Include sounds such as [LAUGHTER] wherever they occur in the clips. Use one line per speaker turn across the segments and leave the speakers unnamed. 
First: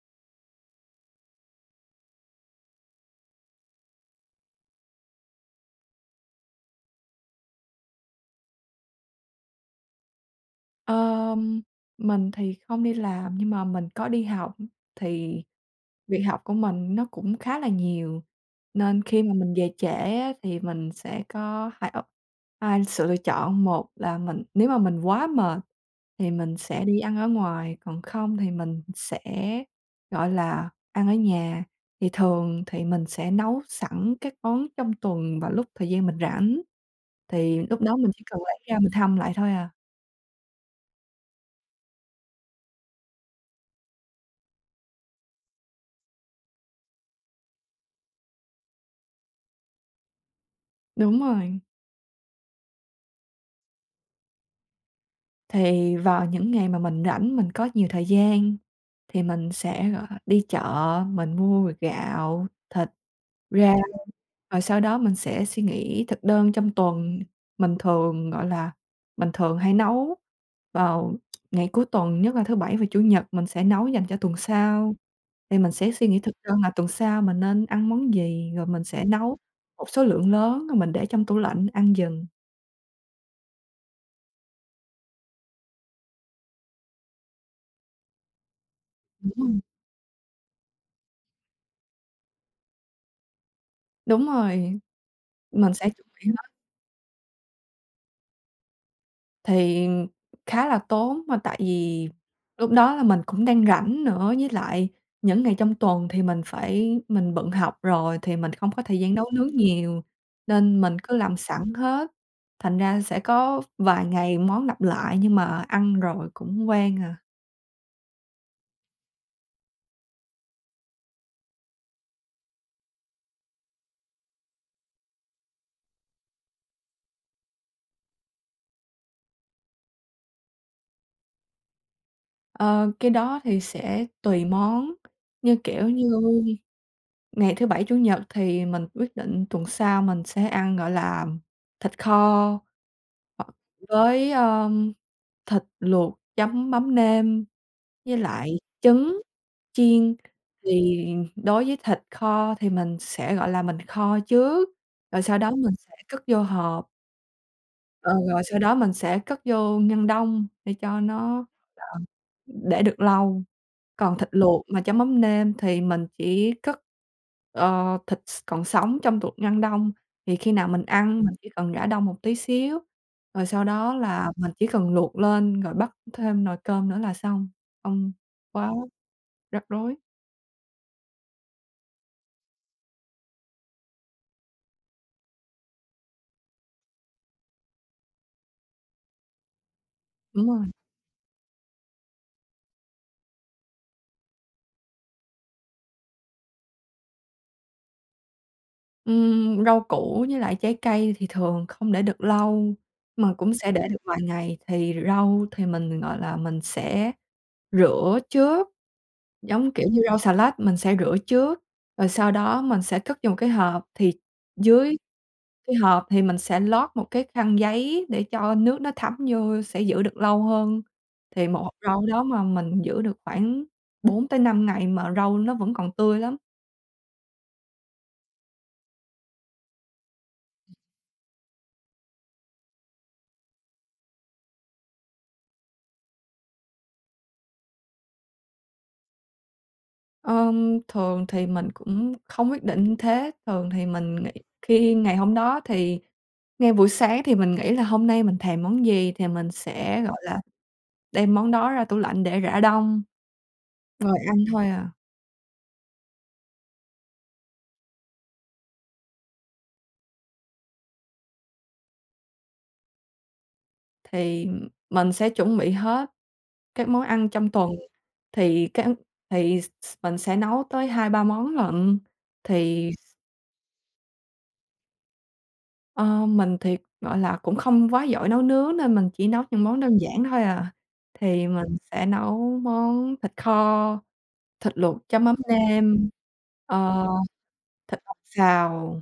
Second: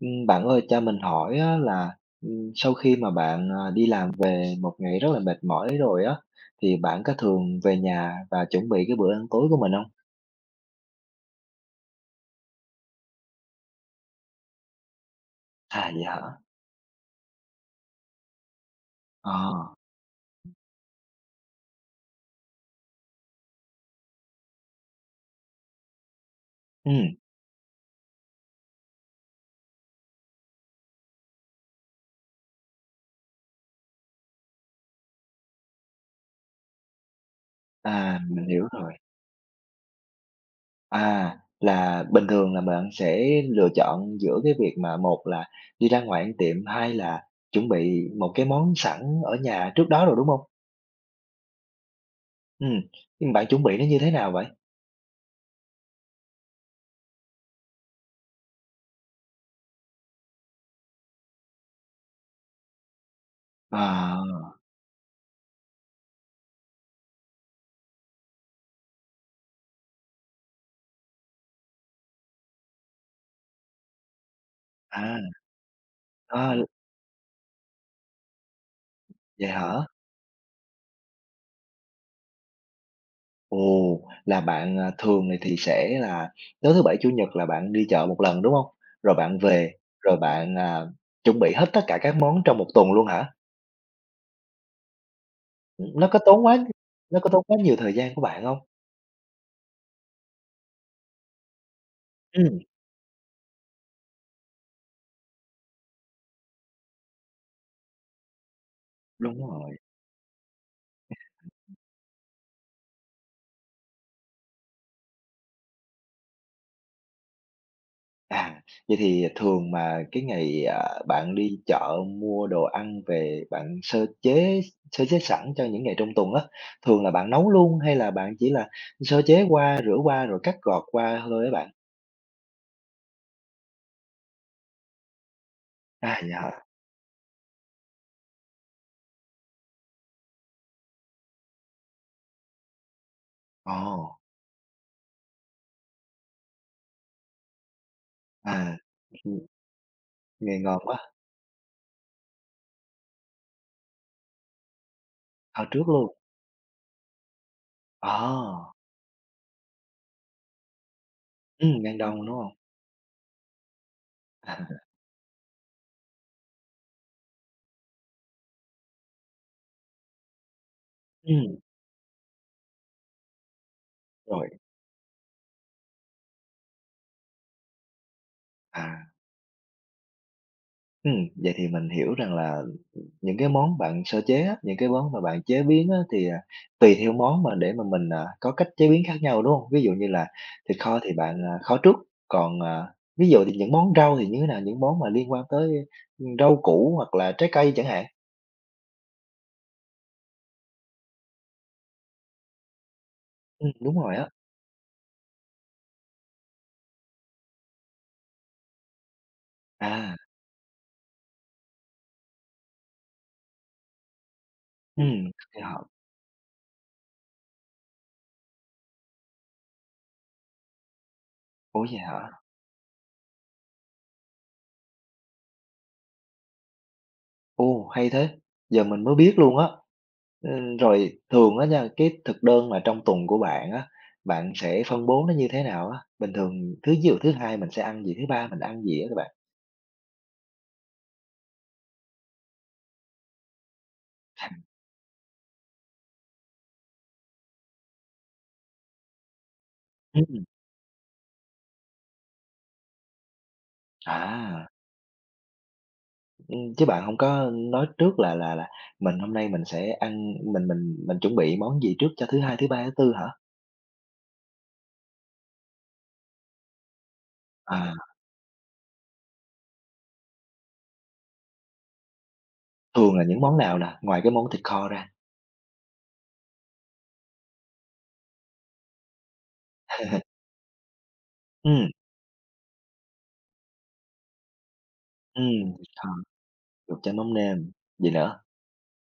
Bạn ơi, cho mình hỏi á là, sau khi mà bạn, đi làm về một ngày rất là mệt mỏi rồi á, thì bạn có thường về nhà và chuẩn bị cái bữa ăn tối của mình không?
Ờm, mình thì không đi làm nhưng mà mình có đi học, thì
À, vậy
việc
hả?
học của mình nó cũng khá là nhiều, nên khi
Ờ,
mà mình về trễ á thì mình sẽ có hai sự lựa chọn, một là nếu mà mình quá mệt thì mình sẽ đi ăn
ừm,
ở ngoài, còn không thì mình sẽ, gọi là, ăn ở nhà. Thì thường thì mình sẽ nấu sẵn các món trong tuần vào lúc thời gian mình rảnh, thì lúc đó mình chỉ cần
mình
lấy
hiểu
ra mình
rồi.
hâm lại thôi à.
À, là bình thường là bạn sẽ lựa chọn giữa cái việc mà một là đi ra ngoài ăn tiệm, hai là chuẩn bị một cái món sẵn ở nhà trước đó rồi, đúng không?
Đúng rồi.
Ừm, nhưng bạn chuẩn bị nó như thế nào vậy?
Thì vào những ngày mà mình rảnh, mình có nhiều thời gian thì mình sẽ, gọi là, đi chợ, mình mua gạo, thịt, rau,
À,
rồi sau đó mình sẽ suy nghĩ thực đơn trong tuần. Mình thường, gọi là, mình thường hay nấu vào ngày cuối tuần, nhất là thứ Bảy và Chủ nhật, mình sẽ nấu dành cho tuần sau.
à,
Thì mình sẽ suy nghĩ thực
à,
đơn là tuần sau mình nên ăn món gì, rồi mình sẽ nấu
vậy hả?
một số lượng lớn rồi mình để trong tủ lạnh ăn dần.
Ồ, là bạn, thường này thì sẽ là tối thứ Bảy, Chủ nhật là bạn đi chợ một lần, đúng không? Rồi
Đúng
bạn
hông?
về, rồi bạn, chuẩn bị hết tất cả các món trong một tuần luôn hả?
Đúng rồi, mình sẽ chuẩn
nó có
bị
tốn quá nó có tốn quá nhiều thời gian của bạn không?
thì khá là tốn mà tại vì
Ừ,
lúc đó là mình cũng đang rảnh nữa, với lại những ngày trong tuần thì mình bận học rồi thì mình không có thời gian nấu
đúng
nướng
rồi.
nhiều, nên mình cứ làm sẵn hết, thành ra sẽ có vài ngày món lặp lại nhưng mà ăn rồi cũng quen à.
À, vậy thì thường mà cái ngày, bạn đi chợ mua đồ ăn về bạn sơ chế sẵn cho những ngày trong tuần á, thường là bạn nấu luôn hay là bạn chỉ là sơ chế qua, rửa qua rồi cắt gọt qua thôi á bạn?
Ờ, cái đó thì sẽ tùy món, như, kiểu như,
À, vậy hả?
ngày thứ Bảy, Chủ nhật thì mình quyết định tuần sau mình sẽ ăn, gọi là, thịt kho hoặc
Ồ.
với, thịt luộc chấm mắm nêm, với lại
À,
trứng
ừm,
chiên.
nghe ngon quá,
Thì đối với thịt kho thì mình sẽ, gọi là, mình kho trước, rồi sau đó
ở
mình
trước
sẽ
luôn,
cất vô hộp, ờ, rồi sau
à,
đó mình sẽ cất vô ngăn đông để cho nó, ờ,
ngăn đông, đúng hông?
để được lâu. Còn thịt
À,
luộc mà chấm mắm nêm thì mình chỉ cất, thịt s còn sống trong tủ ngăn đông, thì khi nào mình ăn mình chỉ
ừm,
cần rã đông một tí xíu, rồi sau đó là
rồi,
mình chỉ cần luộc lên rồi bắt thêm nồi cơm nữa là xong, không quá
à,
rắc rối.
ừm, vậy thì mình hiểu rằng là những cái món bạn sơ chế á, những cái món mà bạn chế biến á thì, tùy theo món mà để mà mình, có cách chế biến khác nhau, đúng hông? Ví dụ như là
Đúng rồi.
thịt kho thì bạn, kho trước, còn, ví dụ thì những món rau thì như thế nào? Những món mà liên quan tới, rau củ hoặc là trái cây chẳng hạn.
Rau củ với lại trái cây thì thường không để được lâu, mà cũng sẽ để được
Đúng rồi
vài
á,
ngày, thì rau thì mình, gọi là, mình sẽ rửa trước, giống kiểu như
à,
rau xà lách mình sẽ rửa trước, rồi sau đó mình sẽ cất vô một cái hộp, thì dưới
kết
cái
hợp.
hộp thì mình sẽ lót một cái khăn giấy để cho nước nó thấm vô sẽ giữ được lâu hơn. Thì một hộp
Ủa, vậy
rau đó
hả?
mà mình giữ được khoảng 4 tới 5 ngày mà rau nó vẫn còn tươi lắm.
Ồ, hay thế, giờ mình mới biết luôn á. Rồi thường á nha, cái thực đơn mà trong tuần của bạn á, bạn sẽ phân bố nó như thế nào á? Bình thường ví dụ thứ Hai mình sẽ ăn gì, thứ Ba mình ăn gì á các bạn?
Thường thì mình cũng không quyết định thế, thường thì mình nghĩ khi ngày hôm đó thì ngay buổi sáng thì mình nghĩ là hôm nay mình thèm món gì thì mình sẽ, gọi là,
Ừm.
đem món đó ra tủ lạnh để rã đông, rồi ăn thôi
À,
à.
chứ bạn không có nói trước là mình hôm nay mình sẽ ăn mình chuẩn bị món gì trước cho thứ Hai, thứ Ba, thứ Tư hả?
Thì mình sẽ chuẩn bị hết các món ăn trong tuần,
À,
thì cái thì s s mình sẽ nấu tới 2 3 món lận. Thì,
thường là những món nào nè, ngoài cái món thịt kho ra?
ờ, mình thì, gọi là, cũng không quá giỏi nấu nướng nên mình chỉ nấu những món đơn giản thôi
[LAUGHS]
à. Thì mình
Ừm,
sẽ nấu món thịt kho, thịt luộc chấm mắm
ừm, thịt
nêm,
kho, luộc
ờ,
chấm mắm nêm,
thịt
gì
bằm
nữa?
xào.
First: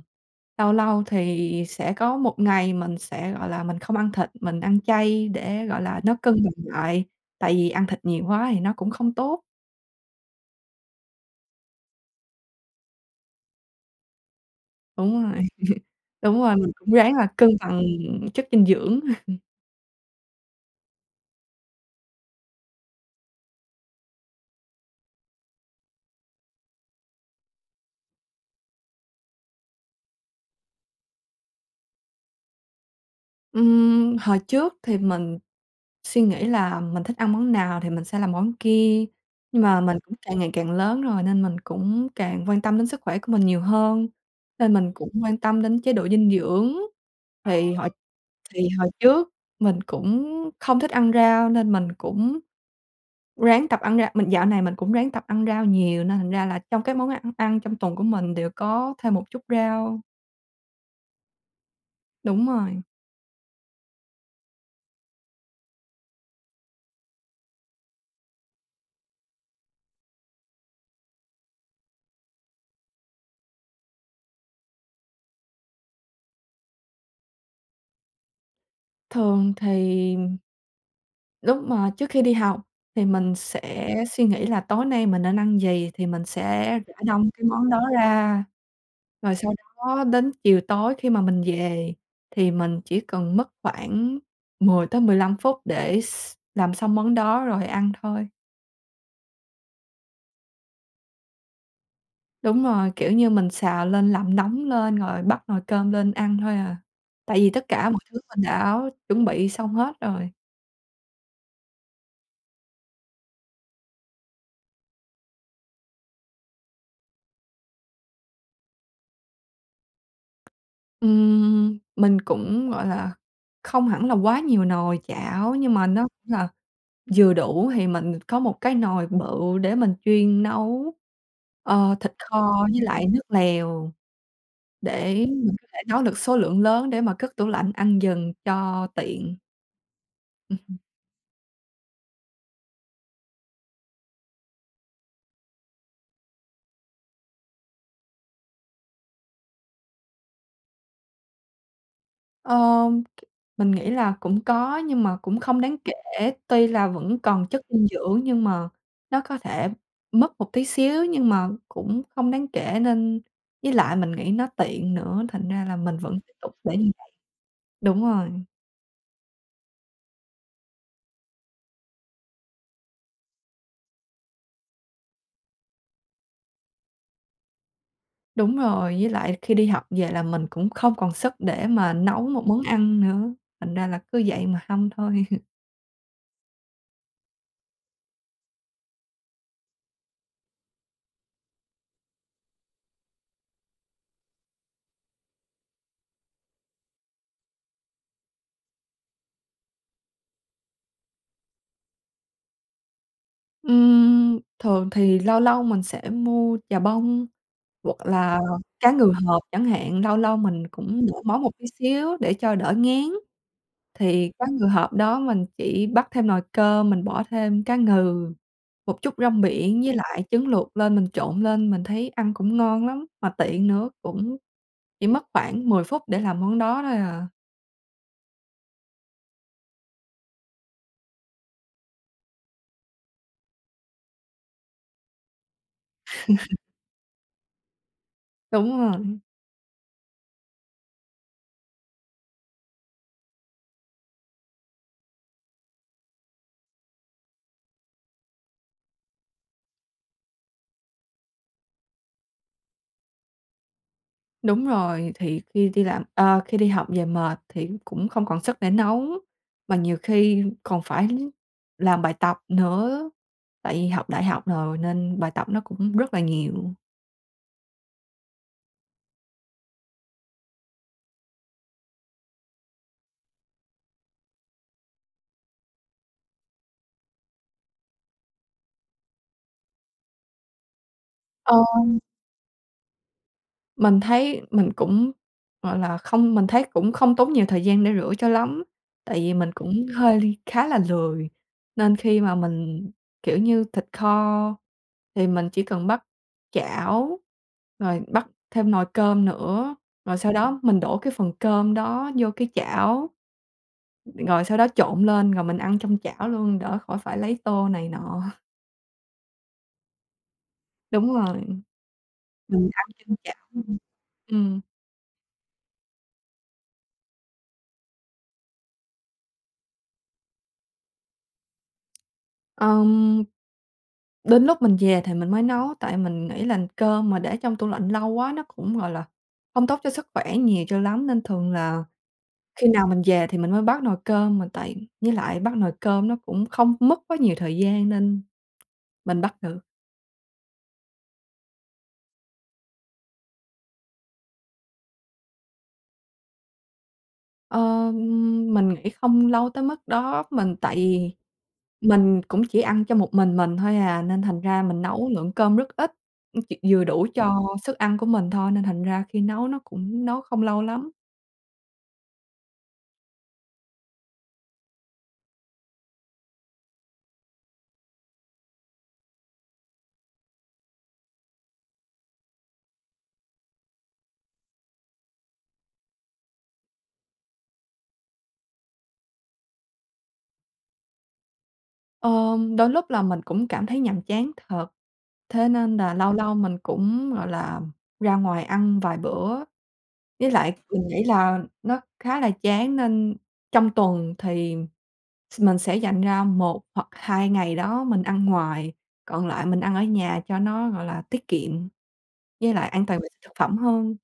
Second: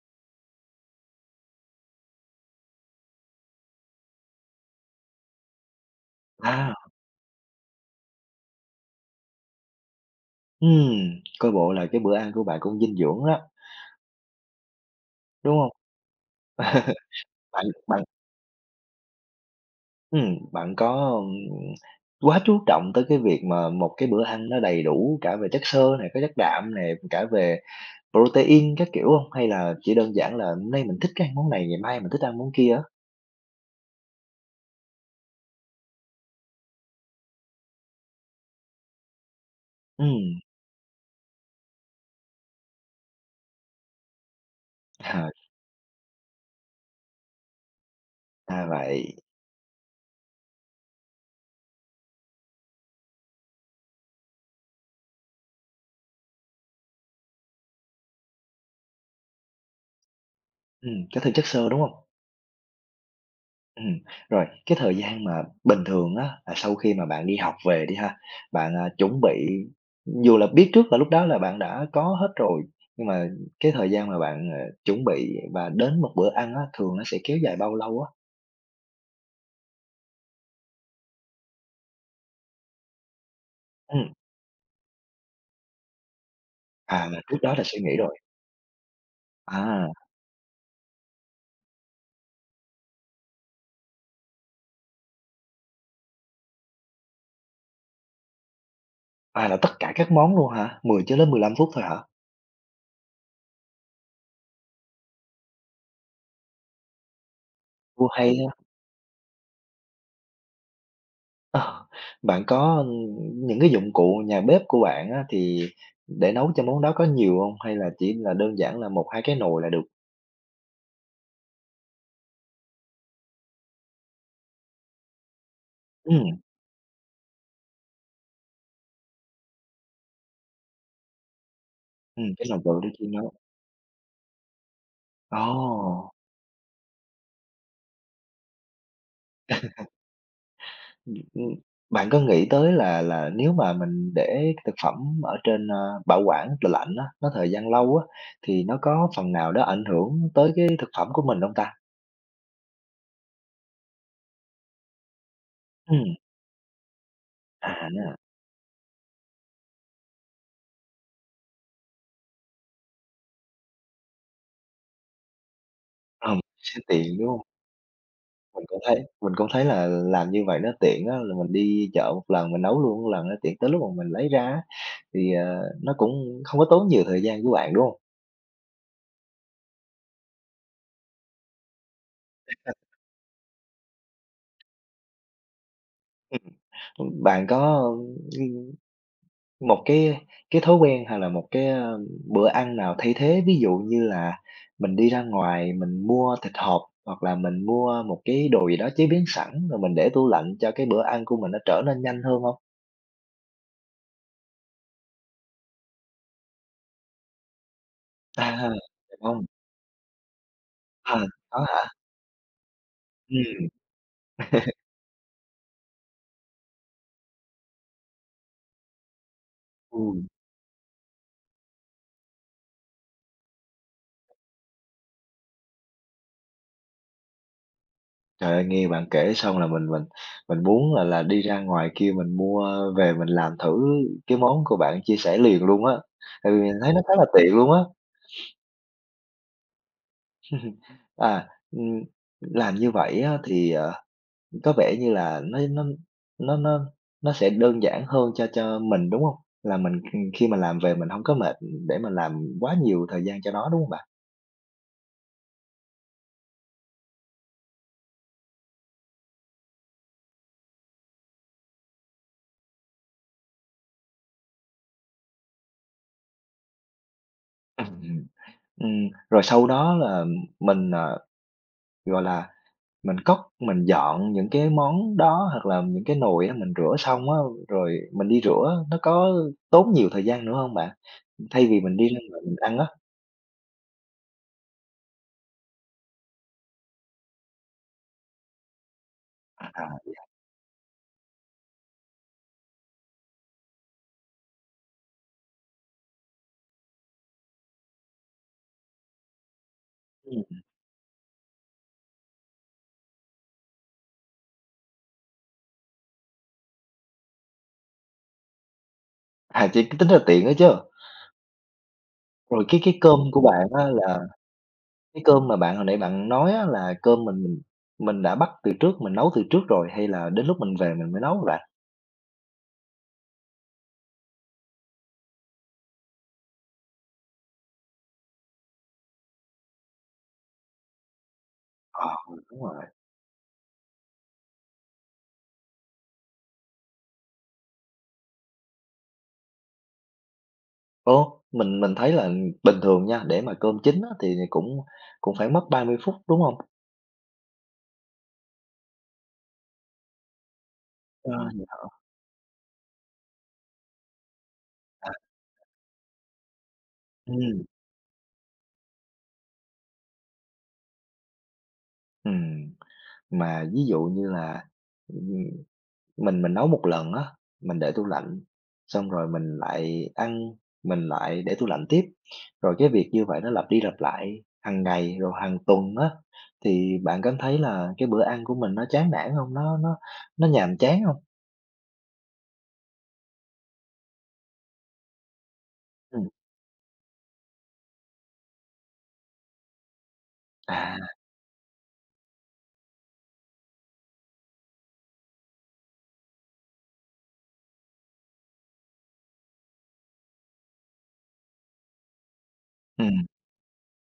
Lâu lâu thì sẽ có một ngày mình sẽ, gọi là, mình không ăn thịt, mình ăn chay để, gọi là, nó cân bằng
À,
lại, tại vì ăn thịt nhiều quá thì nó cũng không tốt.
ừm, coi bộ là cái bữa ăn của bạn cũng dinh dưỡng đó,
Đúng rồi,
đúng không?
đúng rồi, mình cũng
[LAUGHS]
ráng là cân
Bạn
bằng
bạn
chất dinh dưỡng. [LAUGHS]
Bạn có, quá chú trọng tới cái việc mà một cái bữa ăn nó đầy đủ cả về chất xơ này, có chất đạm này, cả về protein các kiểu không? Hay là chỉ đơn giản là hôm nay mình thích cái ăn món này, ngày mai mình thích ăn món kia á?
Hồi trước thì mình suy nghĩ là mình thích ăn món nào thì mình sẽ làm món kia, nhưng mà mình cũng càng
Ừm,
ngày càng lớn rồi nên mình cũng càng quan tâm đến sức khỏe của mình nhiều hơn, nên mình cũng
à,
quan tâm đến chế độ dinh dưỡng. Thì hồi
ra
Thì hồi
vậy.
trước mình cũng không thích ăn rau nên mình cũng ráng tập ăn rau mình dạo này mình cũng ráng tập ăn rau nhiều nên thành ra là trong các món ăn ăn trong tuần của mình đều có thêm một chút rau.
Có thêm chất xơ, đúng không?
Đúng rồi.
Ừm, rồi cái thời gian mà bình thường á, là sau khi mà bạn đi học về đi ha, bạn, chuẩn bị dù là biết trước là lúc đó là bạn đã có hết rồi, nhưng mà cái thời gian mà bạn, chuẩn bị và đến một bữa ăn á, thường nó sẽ kéo dài bao lâu á?
Thường thì lúc mà trước khi đi học thì mình sẽ
Ừm,
suy nghĩ là tối nay mình nên ăn gì thì mình sẽ rã
là
đông
trước
cái
đó là
món
suy
đó
nghĩ rồi.
ra, rồi sau
À,
đó đến chiều tối khi mà mình về thì mình chỉ cần mất khoảng 10 tới 15 phút để làm xong món đó rồi ăn thôi.
là tất cả các món luôn hả? 10 cho đến 15 phút thôi hả?
Đúng rồi, kiểu như, mình xào lên, làm nóng lên rồi bắt nồi cơm lên ăn thôi à. Tại vì tất cả mọi
Ô,
thứ
hay
mình
ha.
đã chuẩn bị xong hết rồi.
Ờ, bạn có, những cái dụng cụ nhà bếp của bạn á, thì để nấu cho món đó có nhiều không? Hay là chỉ là đơn giản là một hai cái nồi là được?
Mình cũng, gọi là, không hẳn là quá nhiều nồi chảo nhưng mà nó cũng
Ừm.
là vừa đủ thì mình có một cái nồi bự để mình chuyên nấu, thịt
Cái lòng
kho
vượt
với
để
lại
chi
nước
nó
lèo để
ồ,
mình có thể nấu được số lượng lớn để mà cất tủ lạnh ăn dần cho tiện. Ừm.
ừm, ừm. Bạn có nghĩ tới là nếu mà mình để thực phẩm ở trên, bảo quản tủ lạnh á, nó thời gian lâu á, thì nó có phần nào đó ảnh hưởng tới cái thực phẩm của mình hông ta?
Ờ, mình nghĩ là cũng có nhưng mà cũng không đáng kể,
Ừm,
tuy là vẫn còn chất dinh
à,
dưỡng nhưng mà nó có thể mất một tí xíu nhưng mà cũng không đáng kể nên với lại mình nghĩ nó tiện nữa, thành ra là mình vẫn tiếp tục để
sẽ
như vậy.
tiện, đúng hông?
Đúng rồi,
Mình cũng thấy là làm như vậy nó tiện á, là mình đi chợ một lần mình nấu luôn một lần nó tiện tới lúc mà mình lấy ra á, thì, nó cũng không có tốn nhiều thời gian của bạn, đúng hông?
đúng rồi, với lại khi đi học về là mình cũng không còn sức để mà nấu một món ăn nữa, thành ra là cứ vậy mà hâm thôi. [LAUGHS]
Bạn có, ưm một cái thói quen hay là một cái, bữa ăn nào thay thế, ví dụ như là mình đi ra ngoài mình mua thịt hộp, hoặc là mình mua một cái đồ gì đó chế biến sẵn rồi mình để tủ lạnh cho cái bữa ăn của mình nó trở nên nhanh hơn không?
Thường thì lâu lâu mình sẽ mua chà bông. Hoặc là
À, [LAUGHS]
cá ngừ
được
hộp
hông?
chẳng hạn, lâu lâu mình cũng
À,
đổ món một
có
tí
hả?
xíu để cho đỡ ngán,
Ừm,
thì cá ngừ hộp đó mình chỉ bắc thêm nồi cơm, mình bỏ thêm cá ngừ, một chút rong biển với lại
ừm.
trứng luộc lên mình trộn lên, mình thấy ăn cũng ngon lắm, mà tiện nữa, cũng chỉ mất khoảng 10 phút để làm món đó thôi à.
Trời ơi, nghe bạn kể xong là mình muốn, đi ra ngoài kia mình mua về mình làm thử cái món của bạn chia sẻ liền luôn á, tại vì mình thấy nó khá là tiện luôn á.
Đúng rồi.
À, làm như vậy á thì, có vẻ như là nó nó nó sẽ đơn giản hơn cho mình, đúng hông? Là mình, khi mà làm về mình hông có mệt để mà làm quá nhiều thời gian cho nó, đúng hông bạn?
Đúng rồi, thì khi đi học về mệt thì cũng không còn sức để nấu, mà nhiều khi còn phải làm bài tập nữa, tại vì học đại học rồi nên bài tập nó cũng rất là nhiều.
Ừm. Rồi sau đó là mình, gọi là, mình cất, mình dọn những cái món đó hoặc là những cái nồi á, mình rửa xong á, rồi mình đi rửa nó có tốn nhiều thời gian nữa hông bạn? Thay vì mình đi ra ngoài mình ăn á.
Mình thấy mình cũng, gọi là, không mình thấy cũng không tốn nhiều thời gian để rửa cho lắm, tại vì mình cũng
À.
hơi khá là lười, nên khi mà mình, kiểu như, thịt kho thì mình chỉ cần bắt chảo, rồi bắt thêm nồi cơm nữa, rồi sau đó
Ừm,
mình đổ cái phần cơm đó vô cái chảo, rồi sau đó trộn lên rồi mình ăn trong chảo luôn, đỡ khỏi phải lấy tô này nọ. [LAUGHS]
chỉ tính ra tiện đó chứ.
Đúng rồi,
Rồi
mình
cái
ăn
cái
trên
cơm của
chảo.
bạn
Ừm.
á là
Ừm.
cái cơm mà bạn hồi nãy bạn nói á, là cơm mình đã bắt từ trước, mình nấu từ trước rồi hay là đến lúc mình về mình mới nấu hả bạn?
Ờm. Đến lúc mình về thì mình mới nấu, tại mình nghĩ là cơm mà để trong tủ lạnh lâu quá nó cũng, gọi là, không tốt cho sức khỏe nhiều cho lắm, nên thường là
Ờ, đúng
khi
rồi.
nào mình về thì mình mới bắt nồi cơm, mà tại với lại bắt nồi cơm nó cũng không mất quá nhiều thời gian nên mình bắt được.
Ồ, mình thấy là bình thường nha, để mà cơm chín á thì cũng cũng phải mất 30 phút, đúng không?
Ờ, mình nghĩ không lâu tới mức đó, tại vì
Ờ. Vậy hả?
mình cũng chỉ ăn cho mình thôi à, nên thành ra mình nấu lượng cơm rất ít, chỉ vừa đủ cho
Ừm.
sức ăn của mình thôi, nên thành ra khi nấu nó cũng nấu không lâu lắm.
Ừm, mà ví dụ như là, Mình nấu một lần á, mình để tủ lạnh, xong rồi mình lại ăn, mình lại để tủ lạnh tiếp. Rồi cái việc như vậy nó lặp đi lặp lại hàng ngày rồi hàng tuần á, thì bạn cảm thấy là cái bữa ăn của mình nó chán nản không? Nó nhàm chán không?
Ờ, đôi lúc là mình cũng cảm thấy nhàm chán thật, thế nên là lâu
Ừm,
lâu mình cũng, gọi là, ra ngoài ăn vài bữa. Với lại mình
à,
nghĩ là nó khá là chán nên trong tuần thì mình sẽ dành ra 1 hoặc 2 ngày đó mình ăn ngoài, còn lại mình ăn ở nhà cho nó, gọi là, tiết kiệm, với lại an toàn vệ sinh
ừm.
thực phẩm hơn.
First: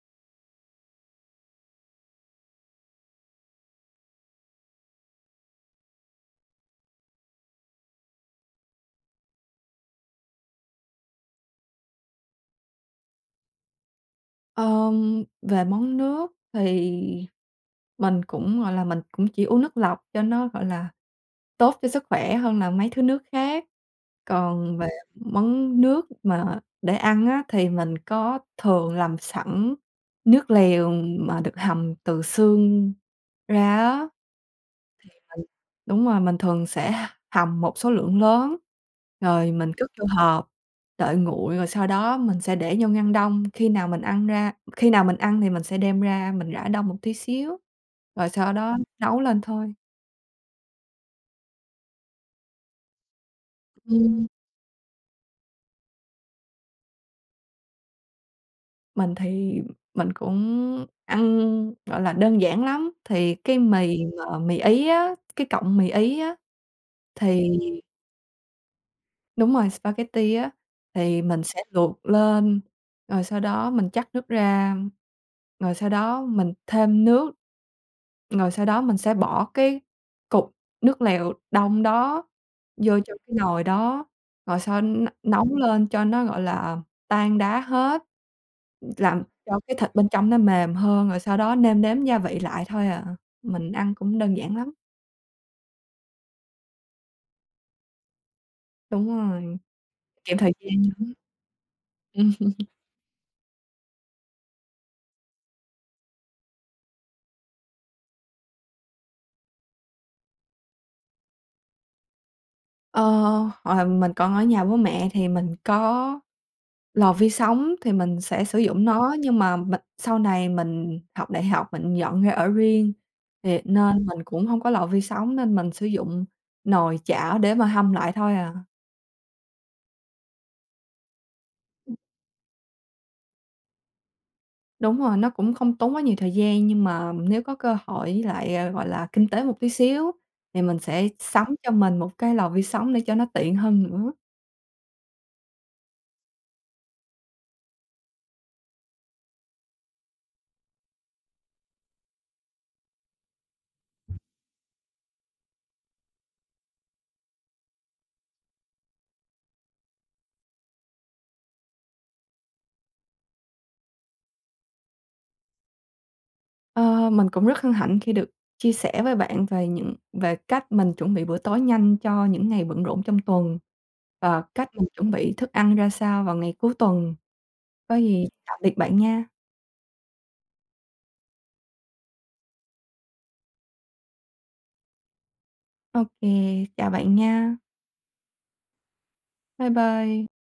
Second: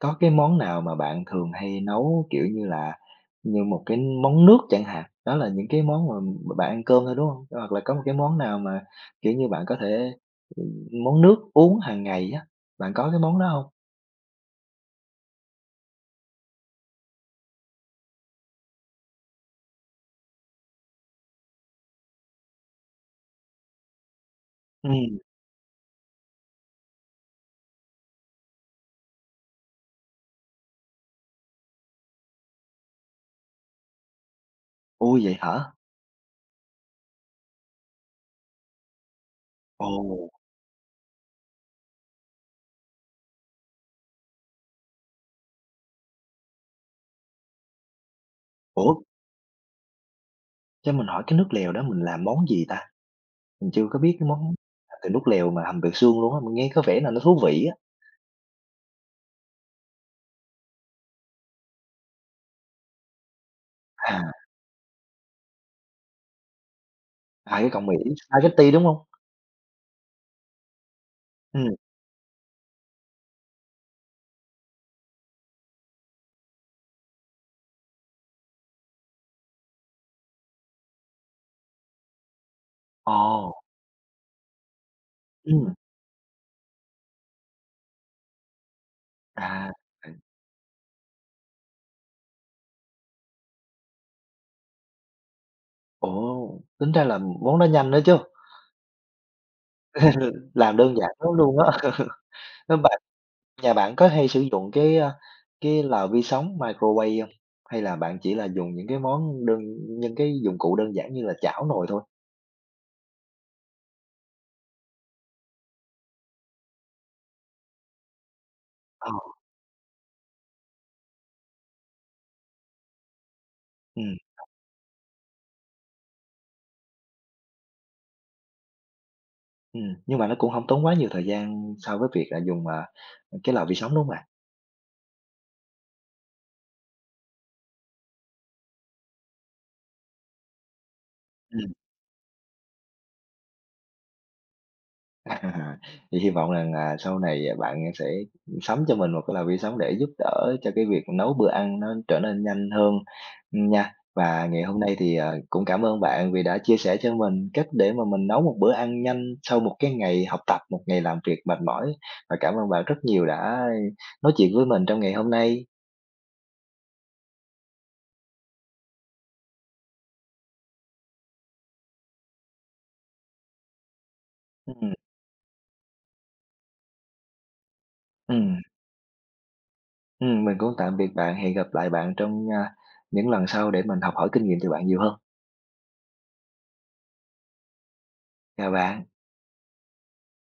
Có cái món nào mà bạn thường hay nấu, kiểu như là, như một cái món nước chẳng hạn, đó là những cái món mà bạn ăn cơm thôi, đúng hông? Hoặc là có một cái món nào mà, kiểu như, bạn có thể ừm, món nước uống hàng ngày á, bạn có cái món đó hông?
Về món nước thì mình cũng, gọi là, mình cũng chỉ uống nước lọc cho nó, gọi là, tốt cho sức khỏe hơn là mấy thứ nước khác. Còn về
Ừm,
món nước mà để ăn á, thì mình có thường làm sẵn nước lèo mà được hầm từ xương ra á. Thì
ôi, vậy
mình
hả?
đúng rồi, mình thường sẽ hầm một số lượng lớn, rồi mình cất vô
Ồ,
hộp, đợi nguội rồi sau đó mình sẽ để vô ngăn đông. Khi nào mình ăn thì mình sẽ đem ra mình rã đông một tí xíu, rồi sau đó
ủa,
nấu lên thôi.
cho mình hỏi cái nước lèo đó mình làm món gì ta? Mình chưa có biết
Ừm.
cái món làm từ nước lèo mà hầm được xương luôn á, mình nghe có vẻ là nó thú vị á.
Mình thì mình cũng ăn, gọi là, đơn giản lắm, thì cái mì
À,
mà mì Ý á, cái cọng mì Ý á, thì
cái cọng mì spaghetti, đúng hông?
đúng rồi, spaghetti á, thì mình sẽ
Ừm,
luộc lên, rồi sau đó mình trắc nước ra, rồi sau đó mình thêm nước, rồi sau đó mình sẽ bỏ cái cục nước lèo đông đó vô trong cái
ồ,
nồi đó, rồi sau n nóng
ừm,
lên cho nó, gọi là, tan đá hết. Làm cho
à.
cái thịt bên trong nó mềm hơn, rồi sau đó nêm nếm gia vị lại thôi à. Mình ăn cũng đơn giản lắm.
Ồ, tính ra là món đó nhanh nữa chứ,
Đúng rồi, kiệm thời
làm
gian
đơn giản
nữa.
lắm luôn á. [LAUGHS]
Ừm.
Thế bạn Nhà bạn có hay sử dụng cái, cái lò vi sóng microwave không? Hay là bạn chỉ là dùng những cái dụng cụ đơn giản như là chảo nồi thôi?
Ờ, hồi mình còn ở nhà bố mẹ thì mình có lò vi sóng thì mình sẽ sử dụng
Ờ,
nó, nhưng mà sau này mình học đại học mình dọn ra ở riêng, nên
ừm,
mình cũng hông có lò vi sóng nên mình sử dụng nồi chảo để mà hâm lại thôi à.
nhưng mà nó cũng không tốn quá nhiều thời gian so với việc là dùng, cái lò vi sóng, đúng không ạ?
Đúng rồi, nó cũng không tốn quá nhiều thời gian, nhưng mà nếu có cơ hội với lại, gọi là, kinh tế một tí xíu thì mình sẽ sắm cho mình một cái lò vi sóng để cho nó tiện hơn nữa.
[LAUGHS] À, thì hy vọng rằng, sau này, bạn sẽ sắm cho mình một cái lò vi sóng để giúp đỡ cho cái việc nấu bữa ăn nó trở nên nhanh hơn, ừ, nha. Và ngày hôm nay thì, cũng cảm ơn bạn vì đã chia sẻ cho mình cách để mà mình nấu một bữa ăn nhanh sau một cái ngày học tập, một ngày làm việc mệt mỏi. Và cảm ơn bạn rất nhiều đã nói chuyện với mình trong ngày hôm nay.
Ờ, mình cũng rất hân hạnh khi được chia sẻ với bạn về cách mình chuẩn bị bữa tối nhanh cho những ngày bận rộn trong tuần, và cách mình
Ừm,
chuẩn bị thức ăn ra sao vào ngày cuối tuần. Có gì tạm
ừm,
biệt bạn nha.
mình cũng tạm biệt bạn, hẹn gặp lại bạn trong, những lần sau để mình học hỏi kinh nghiệm từ bạn nhiều hơn.
Ok, chào bạn nha.
Chào bạn.
Bye bye.